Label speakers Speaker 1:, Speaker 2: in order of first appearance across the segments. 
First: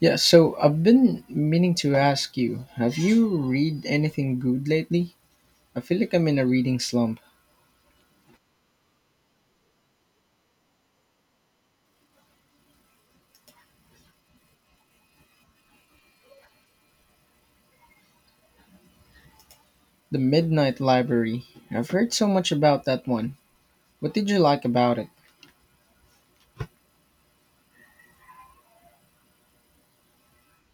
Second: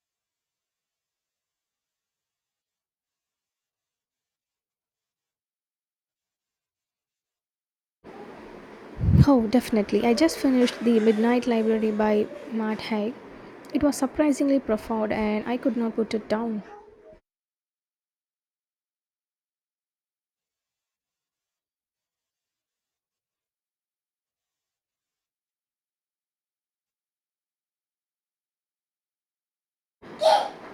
Speaker 1: Yeah, so I've been meaning to ask you, have you read anything good lately? I feel like I'm in a reading slump.
Speaker 2: Oh, definitely. I just finished The Midnight Library by Matt Haig. It was surprisingly profound and I could not put it down.
Speaker 1: The Midnight Library. I've heard so much about that one. What did you like about it?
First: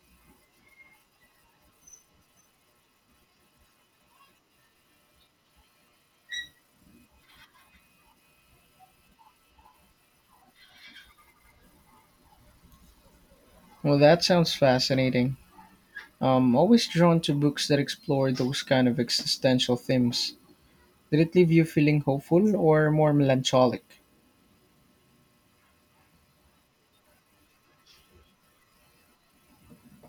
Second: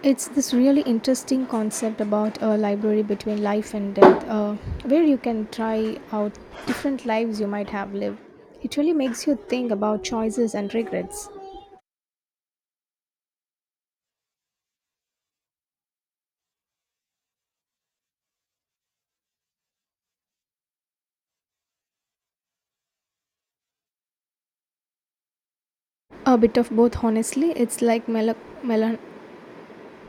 Speaker 2: It's this really interesting concept about a library between life and death, where you can try out different lives you might have lived. It really makes you think about choices and regrets.
Speaker 1: Well, that sounds fascinating. I'm always drawn to books that explore those kind of existential themes. Did it leave you feeling hopeful or more melancholic?
Speaker 2: A bit of both, honestly. It's like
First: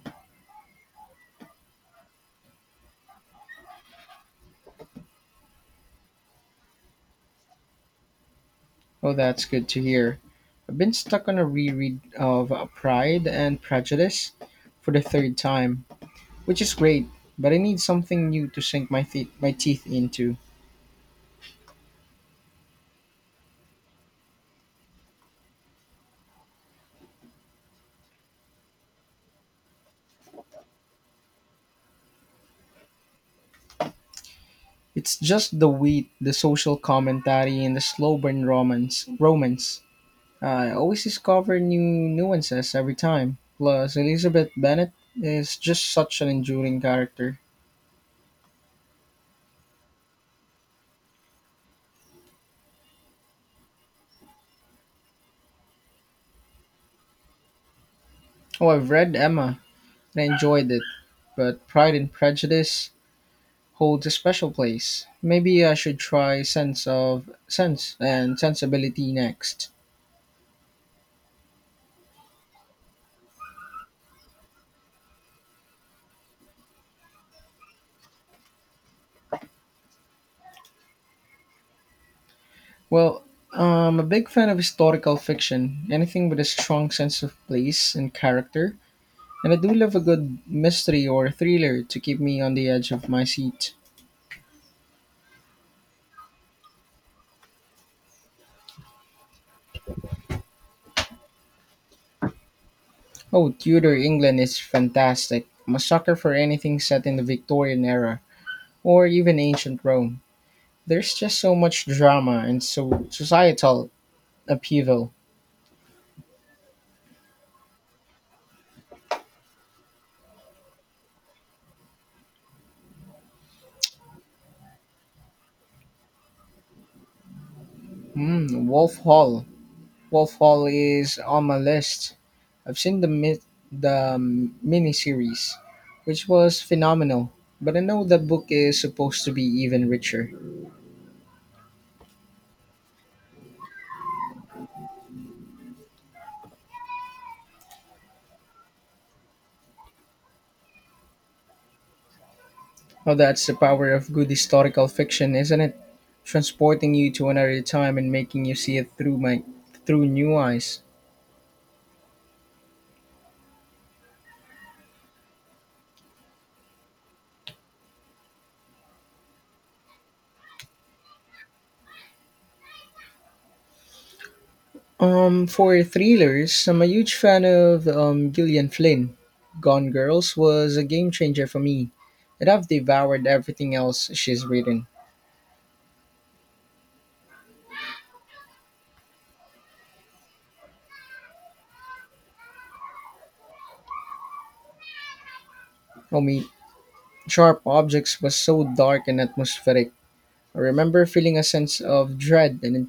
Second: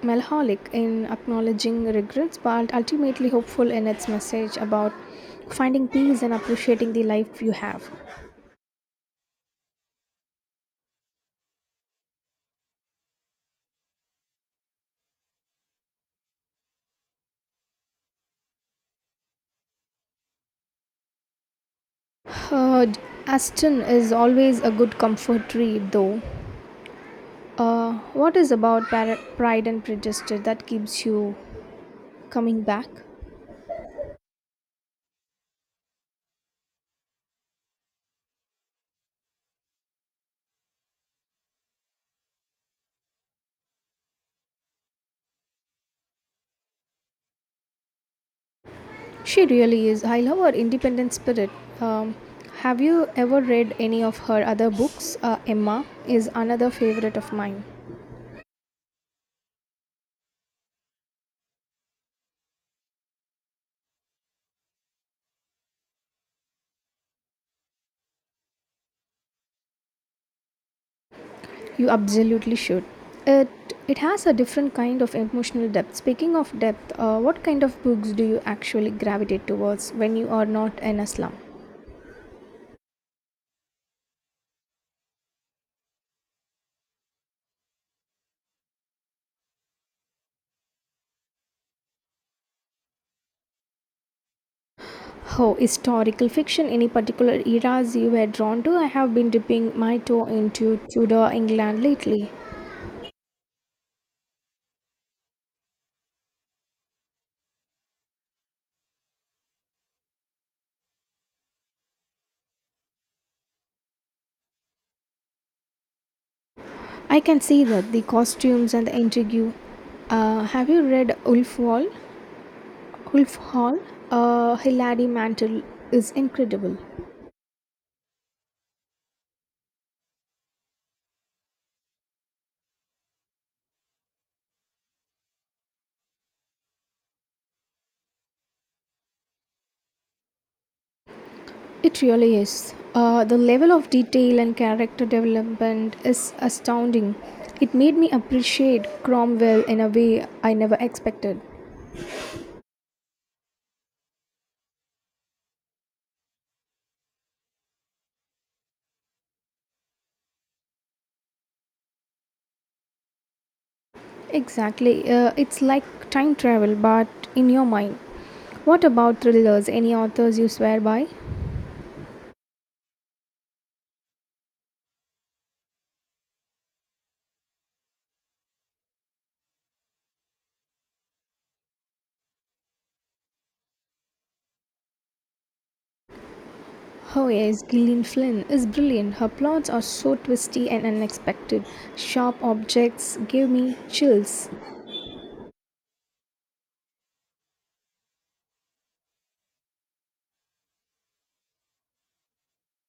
Speaker 2: melancholic in acknowledging regrets, but ultimately hopeful in its message about finding peace and appreciating the life you have.
Speaker 1: Oh, that's good to hear. I've been stuck on a reread of Pride and Prejudice for the third time, which is great, but I need something new to sink my teeth into.
Speaker 2: Uh, Aston is always a good comfort read, though. What is about Pride and Prejudice that keeps you coming back?
Speaker 1: It's just the wheat, the social commentary, and the slow burn romance. I always discover new nuances every time. Plus, Elizabeth Bennet is just such an enduring character.
Speaker 2: She really is. I love her independent spirit. Um, have you ever read any of her other books? Emma is another favorite of mine.
Speaker 1: Oh, I've read Emma and I enjoyed it, but Pride and Prejudice holds a special place. Maybe I should try Sense of Sense and Sensibility next.
Speaker 2: You absolutely should. It has a different kind of emotional depth. Speaking of depth, what kind of books do you actually gravitate towards when you are not in a slum?
Speaker 1: Well, I'm a big fan of historical fiction, anything with a strong sense of place and character, and I do love a good mystery or thriller to keep me on the edge of my seat.
Speaker 2: Oh, historical fiction, any particular eras you were drawn to? I have been dipping my toe into Tudor England lately.
Speaker 1: Oh, Tudor England is fantastic. I'm a sucker for anything set in the Victorian era or even ancient Rome. There's just so much drama and so societal upheaval.
Speaker 2: I can see that the costumes and the intrigue. Have you read Ulf Wall? Ulf Hall? Hilary Mantel is incredible.
Speaker 1: Hmm, Wolf Hall. Wolf Hall is on my list. I've seen the miniseries, which was phenomenal. But I know the book is supposed to be even richer.
Speaker 2: It really is. The level of detail and character development is astounding. It made me appreciate Cromwell in a way I never expected.
Speaker 1: Well, that's the power of good historical fiction, isn't it? Transporting you to another time and making you see it through new eyes.
Speaker 2: Exactly. It's like time travel, but in your mind. What about thrillers? Any authors you swear by?
Speaker 1: For thrillers, I'm a huge fan of Gillian Flynn. Gone Girls was a game changer for me, and I've devoured everything else she's written.
Speaker 2: Oh, yes, Gillian Flynn is brilliant. Her plots are so twisty and unexpected. Sharp objects gave me chills.
Speaker 1: I mean, Sharp Objects was so dark and atmospheric. I remember feeling a sense of dread the,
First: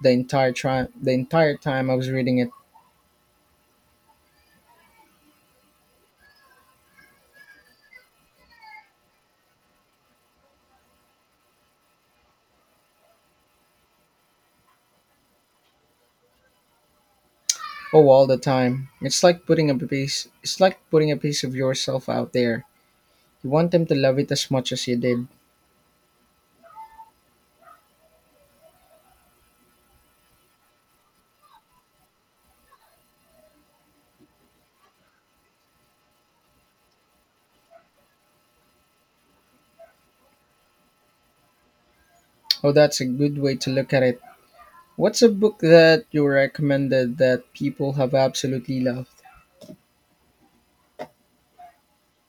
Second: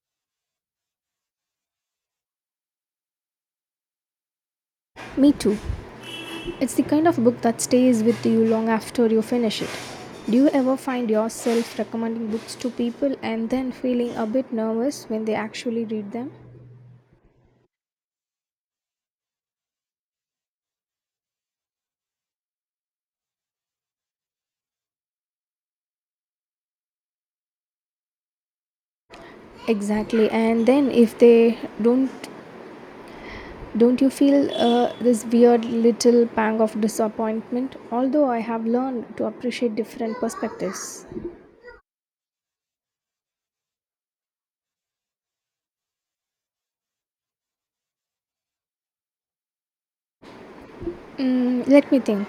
Speaker 1: the the entire time I was reading it.
Speaker 2: Me too. It's the kind of book that stays with you long after you finish it. Do you ever find yourself recommending books to people and then feeling a bit nervous when they actually read them?
Speaker 1: Oh, all the time. It's like putting a piece of yourself out there. You want them to love it as much as you did.
Speaker 2: Exactly. And then if they don't don't you feel this weird little pang of disappointment? Although I have learned to appreciate different perspectives.
Speaker 1: Oh, that's a good way to look at it. What's a book that you recommended that people have absolutely loved?
Speaker 2: Mm, let me think.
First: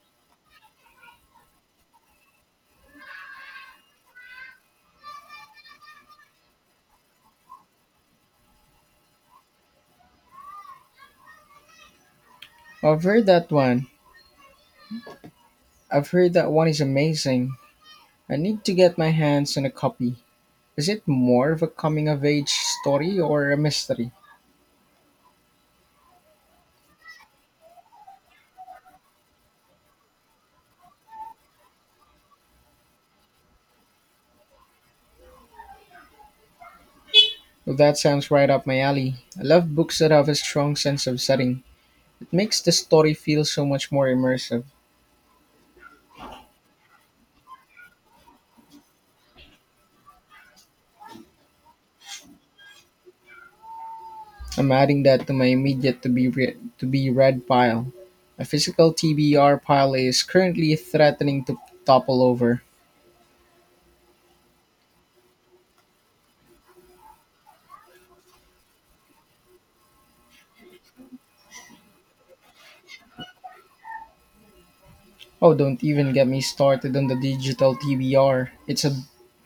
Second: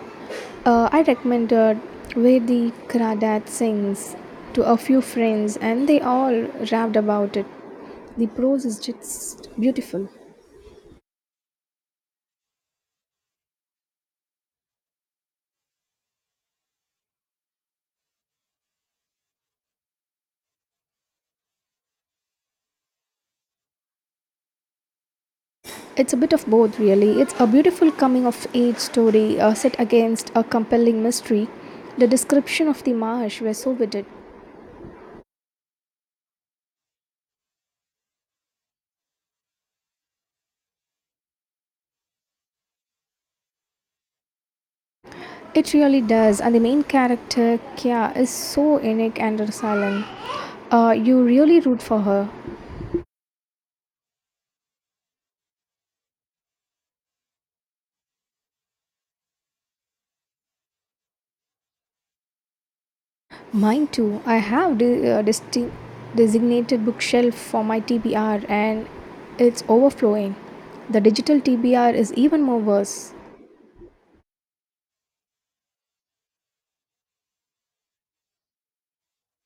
Speaker 2: I recommended Where the Crawdad Sings to a few friends, and they all raved about it. The prose is just beautiful.
Speaker 1: I've heard that one. I've heard that one is amazing. I need to get my hands on a copy. Is it more of a coming of age story or a mystery?
Speaker 2: It's a bit of both, really. It's a beautiful coming of age story set against a compelling mystery. The description of the marsh were so vivid.
Speaker 1: Well, that sounds right up my alley. I love books that have a strong sense of setting. It makes the story feel so much more immersive.
Speaker 2: It really does, and the main character, Kya, is so unique and resilient. You really root for her.
Speaker 1: I'm adding that to my immediate to be read pile. My physical TBR pile is currently threatening to topple over.
Speaker 2: Mine too. I have distinct designated bookshelf for my TBR and it's overflowing. The digital TBR is even more worse.
Speaker 1: Oh, don't even get me started on the digital TBR. It's a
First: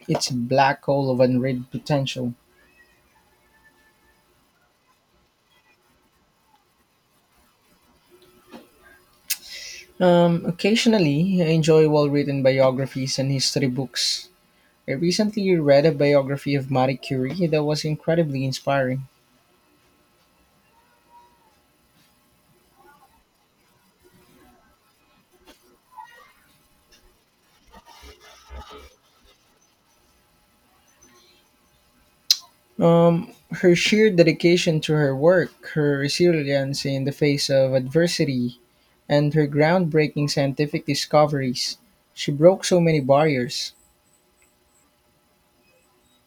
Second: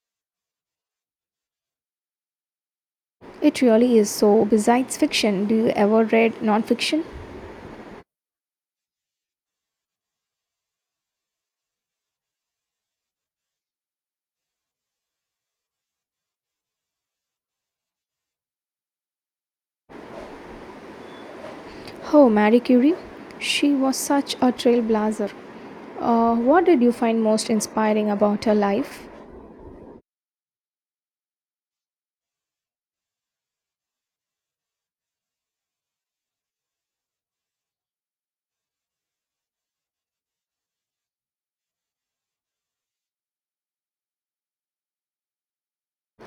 Speaker 1: it's a black hole of unread potential.
Speaker 2: It really is. So, besides fiction, do you ever read nonfiction?
Speaker 1: Occasionally, I enjoy well-written biographies and history books. I recently read a biography of Marie Curie that was incredibly inspiring.
Speaker 2: Oh, Marie Curie. She was such a trailblazer. What did you find most inspiring about her life?
Speaker 1: Um, her sheer dedication to her work, her resilience in the face of adversity, and her groundbreaking scientific discoveries. She broke so many barriers.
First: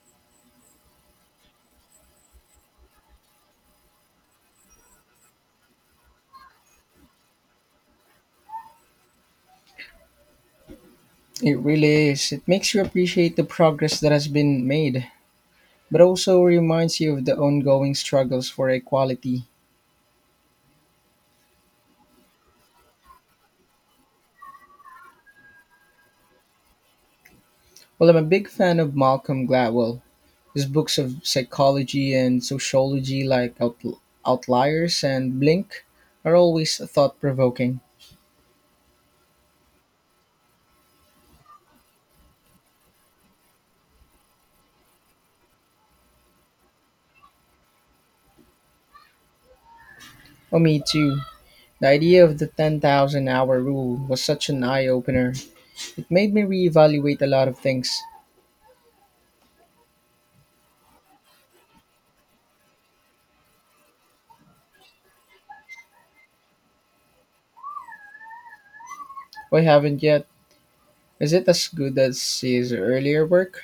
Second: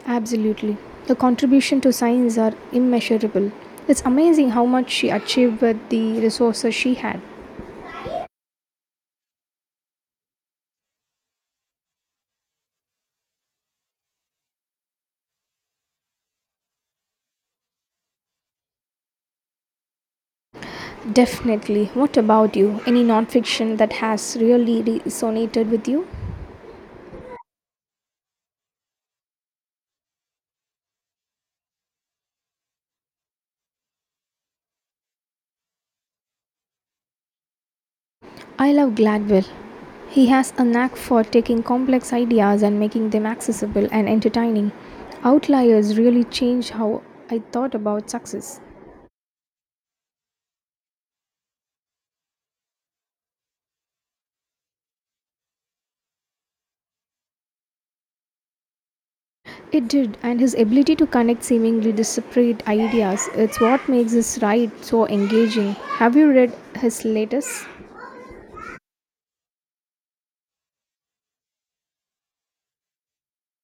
Speaker 2: Absolutely. The contribution to science are immeasurable. It's amazing how much she achieved with the resources she had.
Speaker 1: It really is. It makes you appreciate the progress that has been made, but also reminds you of the ongoing struggles for equality.
Speaker 2: Definitely. What about you? Any nonfiction that has really resonated with you?
Speaker 1: Well, I'm a big fan of Malcolm Gladwell. His books of psychology and sociology, like Outliers and Blink, are always thought provoking.
Speaker 2: I love Gladwell. He has a knack for taking complex ideas and making them accessible and entertaining. Outliers really changed how I thought about success.
Speaker 1: Oh, me too. The idea of the 10,000 hour rule was such an eye opener. It made me reevaluate a lot of things.
Speaker 2: It did, and his ability to connect seemingly disparate ideas its what makes his ride so engaging. Have you read his latest?
Speaker 1: I haven't yet. Is it as good as his earlier work?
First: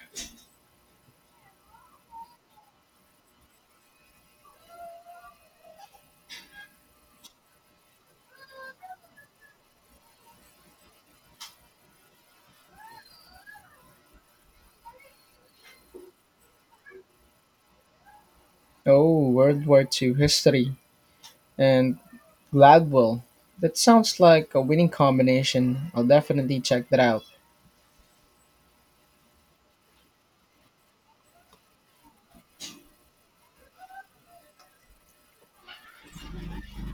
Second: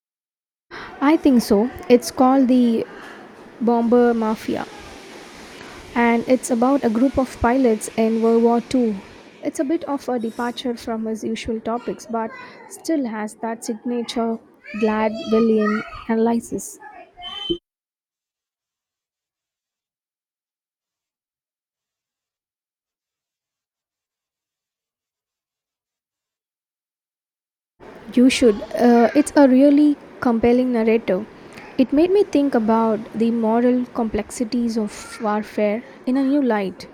Speaker 2: I think so. It's called The Bomber Mafia. And it's about a group of pilots in World War II. It's a bit of a departure from his usual topics, but still has that signature Gladwellian analysis.
Speaker 1: Oh, World War II history and Gladwell. That sounds like a winning combination. I'll definitely check that out.
Speaker 2: You should. It's a really compelling narrative. It made me think about the moral complexities of warfare in a new light.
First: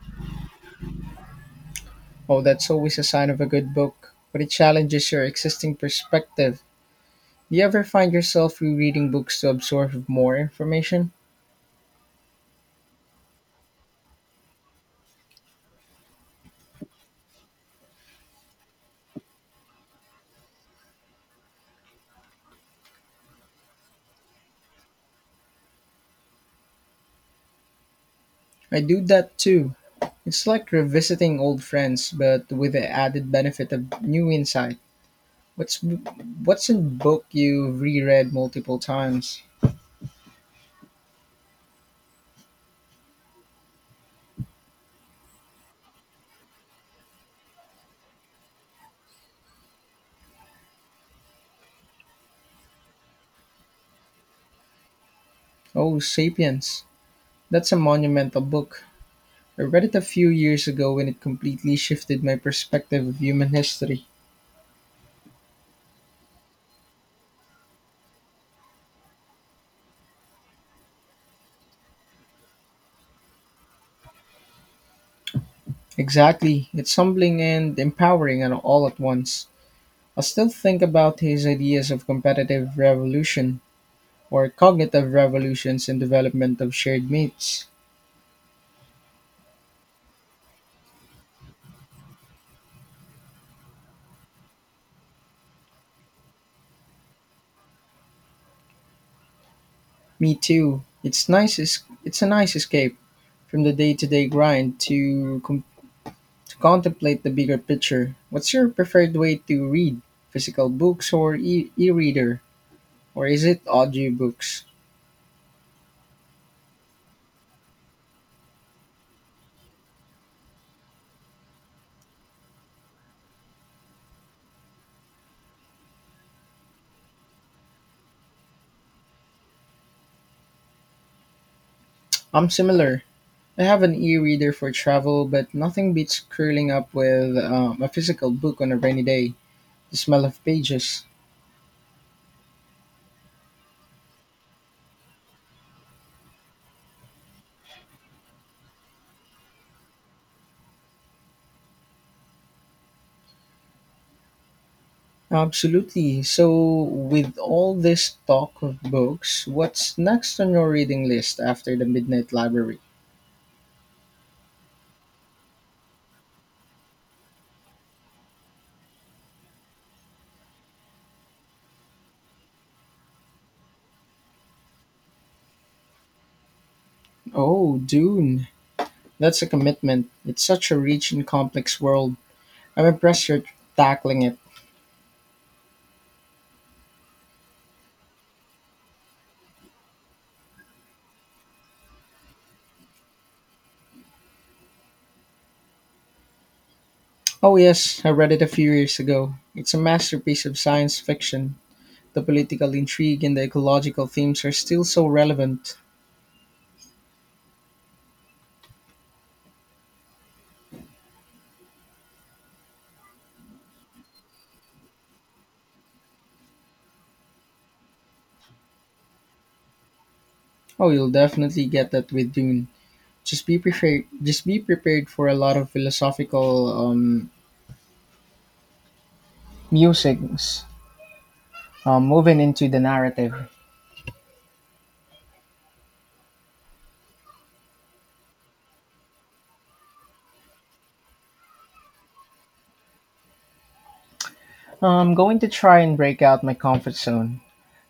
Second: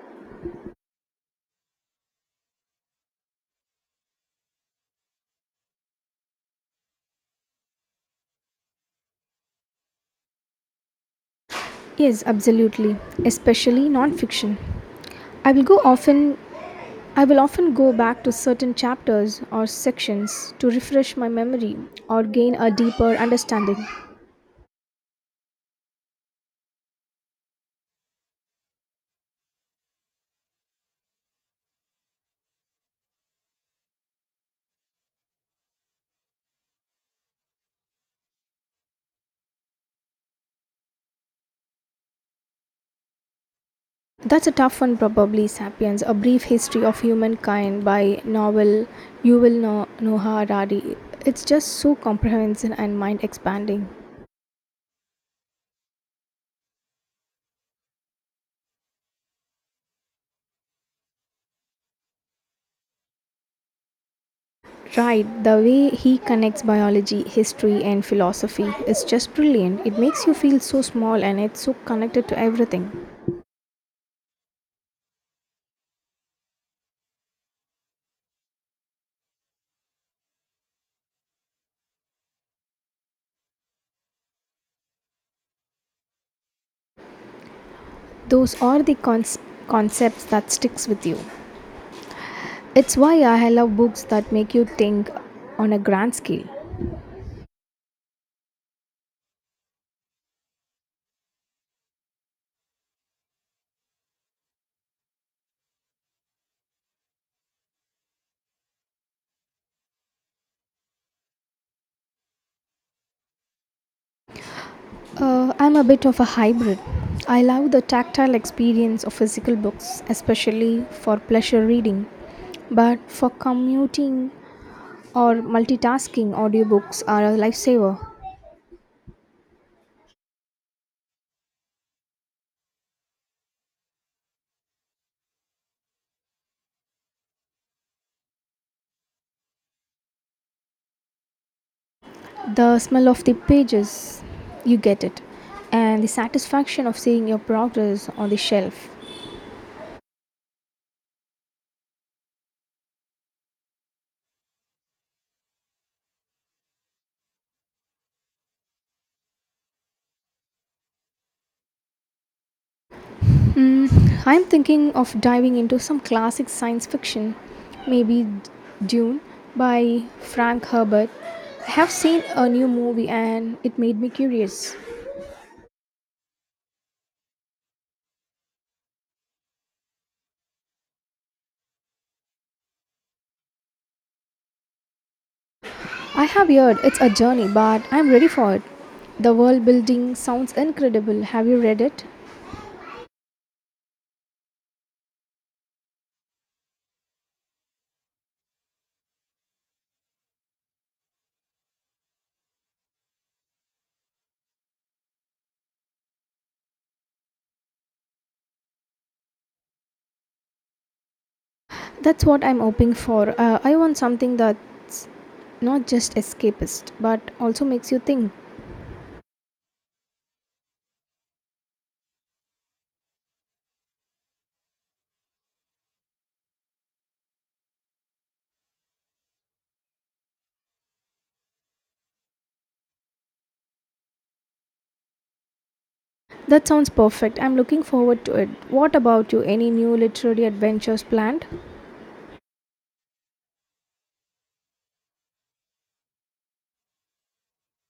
Speaker 1: Oh, that's always a sign of a good book, but it challenges your existing perspective. Do you ever find yourself rereading books to absorb more information?
Speaker 2: Yes, absolutely, especially non fiction. I will go often I will often go back to certain chapters or sections to refresh my memory or gain a deeper understanding.
Speaker 1: I do that too. It's like revisiting old friends, but with the added benefit of new insight. What's what's in book you reread multiple times?
Speaker 2: That's a tough one, probably Sapiens, a brief history of humankind by novel Yuval Noah Harari. It's just so comprehensive and mind expanding.
Speaker 1: Oh, *Sapiens*. That's a monumental book. I read it a few years ago, and it completely shifted my perspective of human history.
Speaker 2: Right, the way he connects biology, history, and philosophy is just brilliant. It makes you feel so small and it's so connected to everything.
Speaker 1: Exactly. It's humbling and empowering and all at once. I still think about his ideas of competitive revolution or cognitive revolutions and development of shared myths.
Speaker 2: Those are the concepts that sticks with you. It's why I love books that make you think on a grand scale.
Speaker 1: Me too. It's a nice escape from the day-to-day grind to contemplate the bigger picture. What's your preferred way to read? Physical books or e-reader, or is it audiobooks?
Speaker 2: I'm a bit of a hybrid. I love the tactile experience of physical books, especially for pleasure reading. But for commuting or multitasking, audiobooks are a lifesaver.
Speaker 1: I'm similar. I have an e-reader for travel, but nothing beats curling up with a physical book on a rainy day. The smell of pages.
Speaker 2: The smell of the pages, you get it, and the satisfaction of seeing your progress on the shelf.
Speaker 1: Absolutely. So, with all this talk of books, what's next on your reading list after the Midnight Library?
Speaker 2: I'm thinking of diving into some classic science fiction, maybe Dune by Frank Herbert. I have seen a new movie and it made me curious.
Speaker 1: Oh, Dune. That's a commitment. It's such a rich and complex world. I'm impressed you're tackling it.
Speaker 2: I have heard it's a journey, but I'm ready for it. The world building sounds incredible. Have you read it?
Speaker 1: Oh, yes, I read it a few years ago. It's a masterpiece of science fiction. The political intrigue and the ecological themes are still so relevant.
Speaker 2: That's what I'm hoping for. I want something that's not just escapist, but also makes you think.
Speaker 1: Oh, you'll definitely get that with Dune. Just be prepared for a lot of philosophical musings, moving into the narrative.
Speaker 2: That sounds perfect. I'm looking forward to it. What about you? Any new literary adventures planned?
Speaker 1: I'm going to try and break out my comfort zone.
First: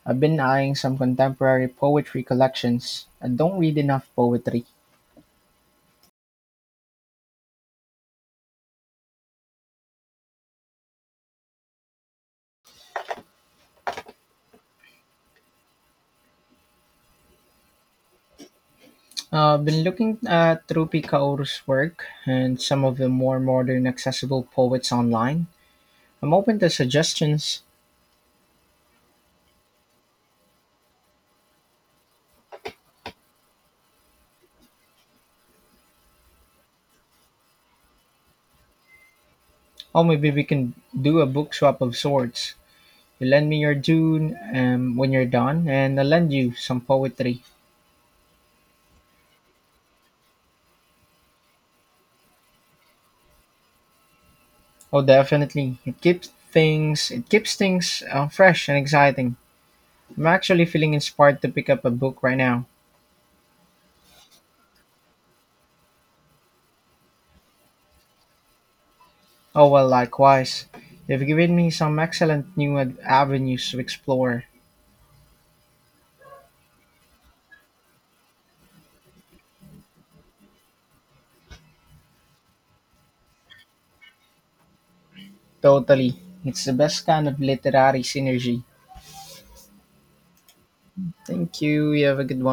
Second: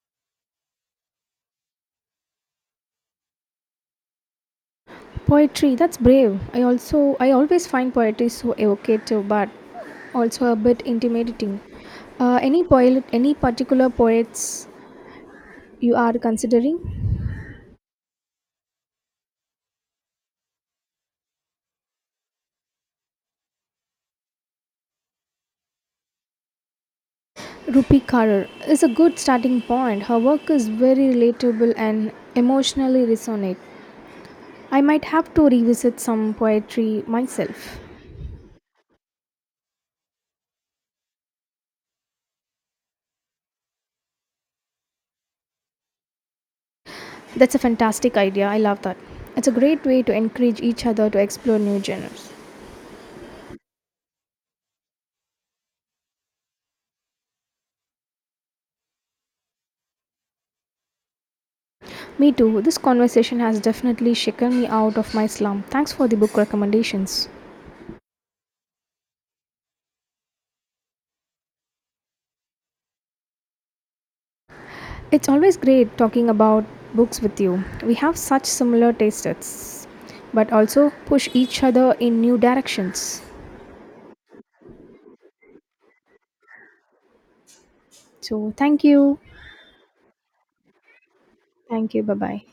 Speaker 1: I've been eyeing some contemporary poetry collections. I don't read enough poetry.
Speaker 2: Poetry, that's brave. I always find poetry so evocative but also a bit intimidating. Uh, any particular poets you are considering?
Speaker 1: I've been looking at Rupi Kaur's work and some of the more modern accessible poets online. I'm open to suggestions.
Speaker 2: Rupi Karar is a good starting point. Her work is very relatable and emotionally resonate. I might have to revisit some poetry myself.
Speaker 1: Oh, maybe we can do a book swap of sorts. You lend me your Dune when you're done, and I'll lend you some poetry.
Speaker 2: That's a fantastic idea. I love that. It's a great way to encourage each other to explore new genres.
Speaker 1: Oh, definitely. It keeps things fresh and exciting. I'm actually feeling inspired to pick up a book
Speaker 2: Me
Speaker 1: right
Speaker 2: too.
Speaker 1: now.
Speaker 2: This conversation has definitely shaken me out of my slump. Thanks for the book recommendations.
Speaker 1: Oh well, likewise. You've given me some excellent avenues to explore.
Speaker 2: It's always great talking about books with you. We have such similar tastes, but also push each other in new directions.
Speaker 1: Totally. It's the best kind of literary
Speaker 2: So,
Speaker 1: synergy.
Speaker 2: thank you.
Speaker 1: Thank you.
Speaker 2: Thank you.
Speaker 1: You
Speaker 2: Bye
Speaker 1: have a good
Speaker 2: bye.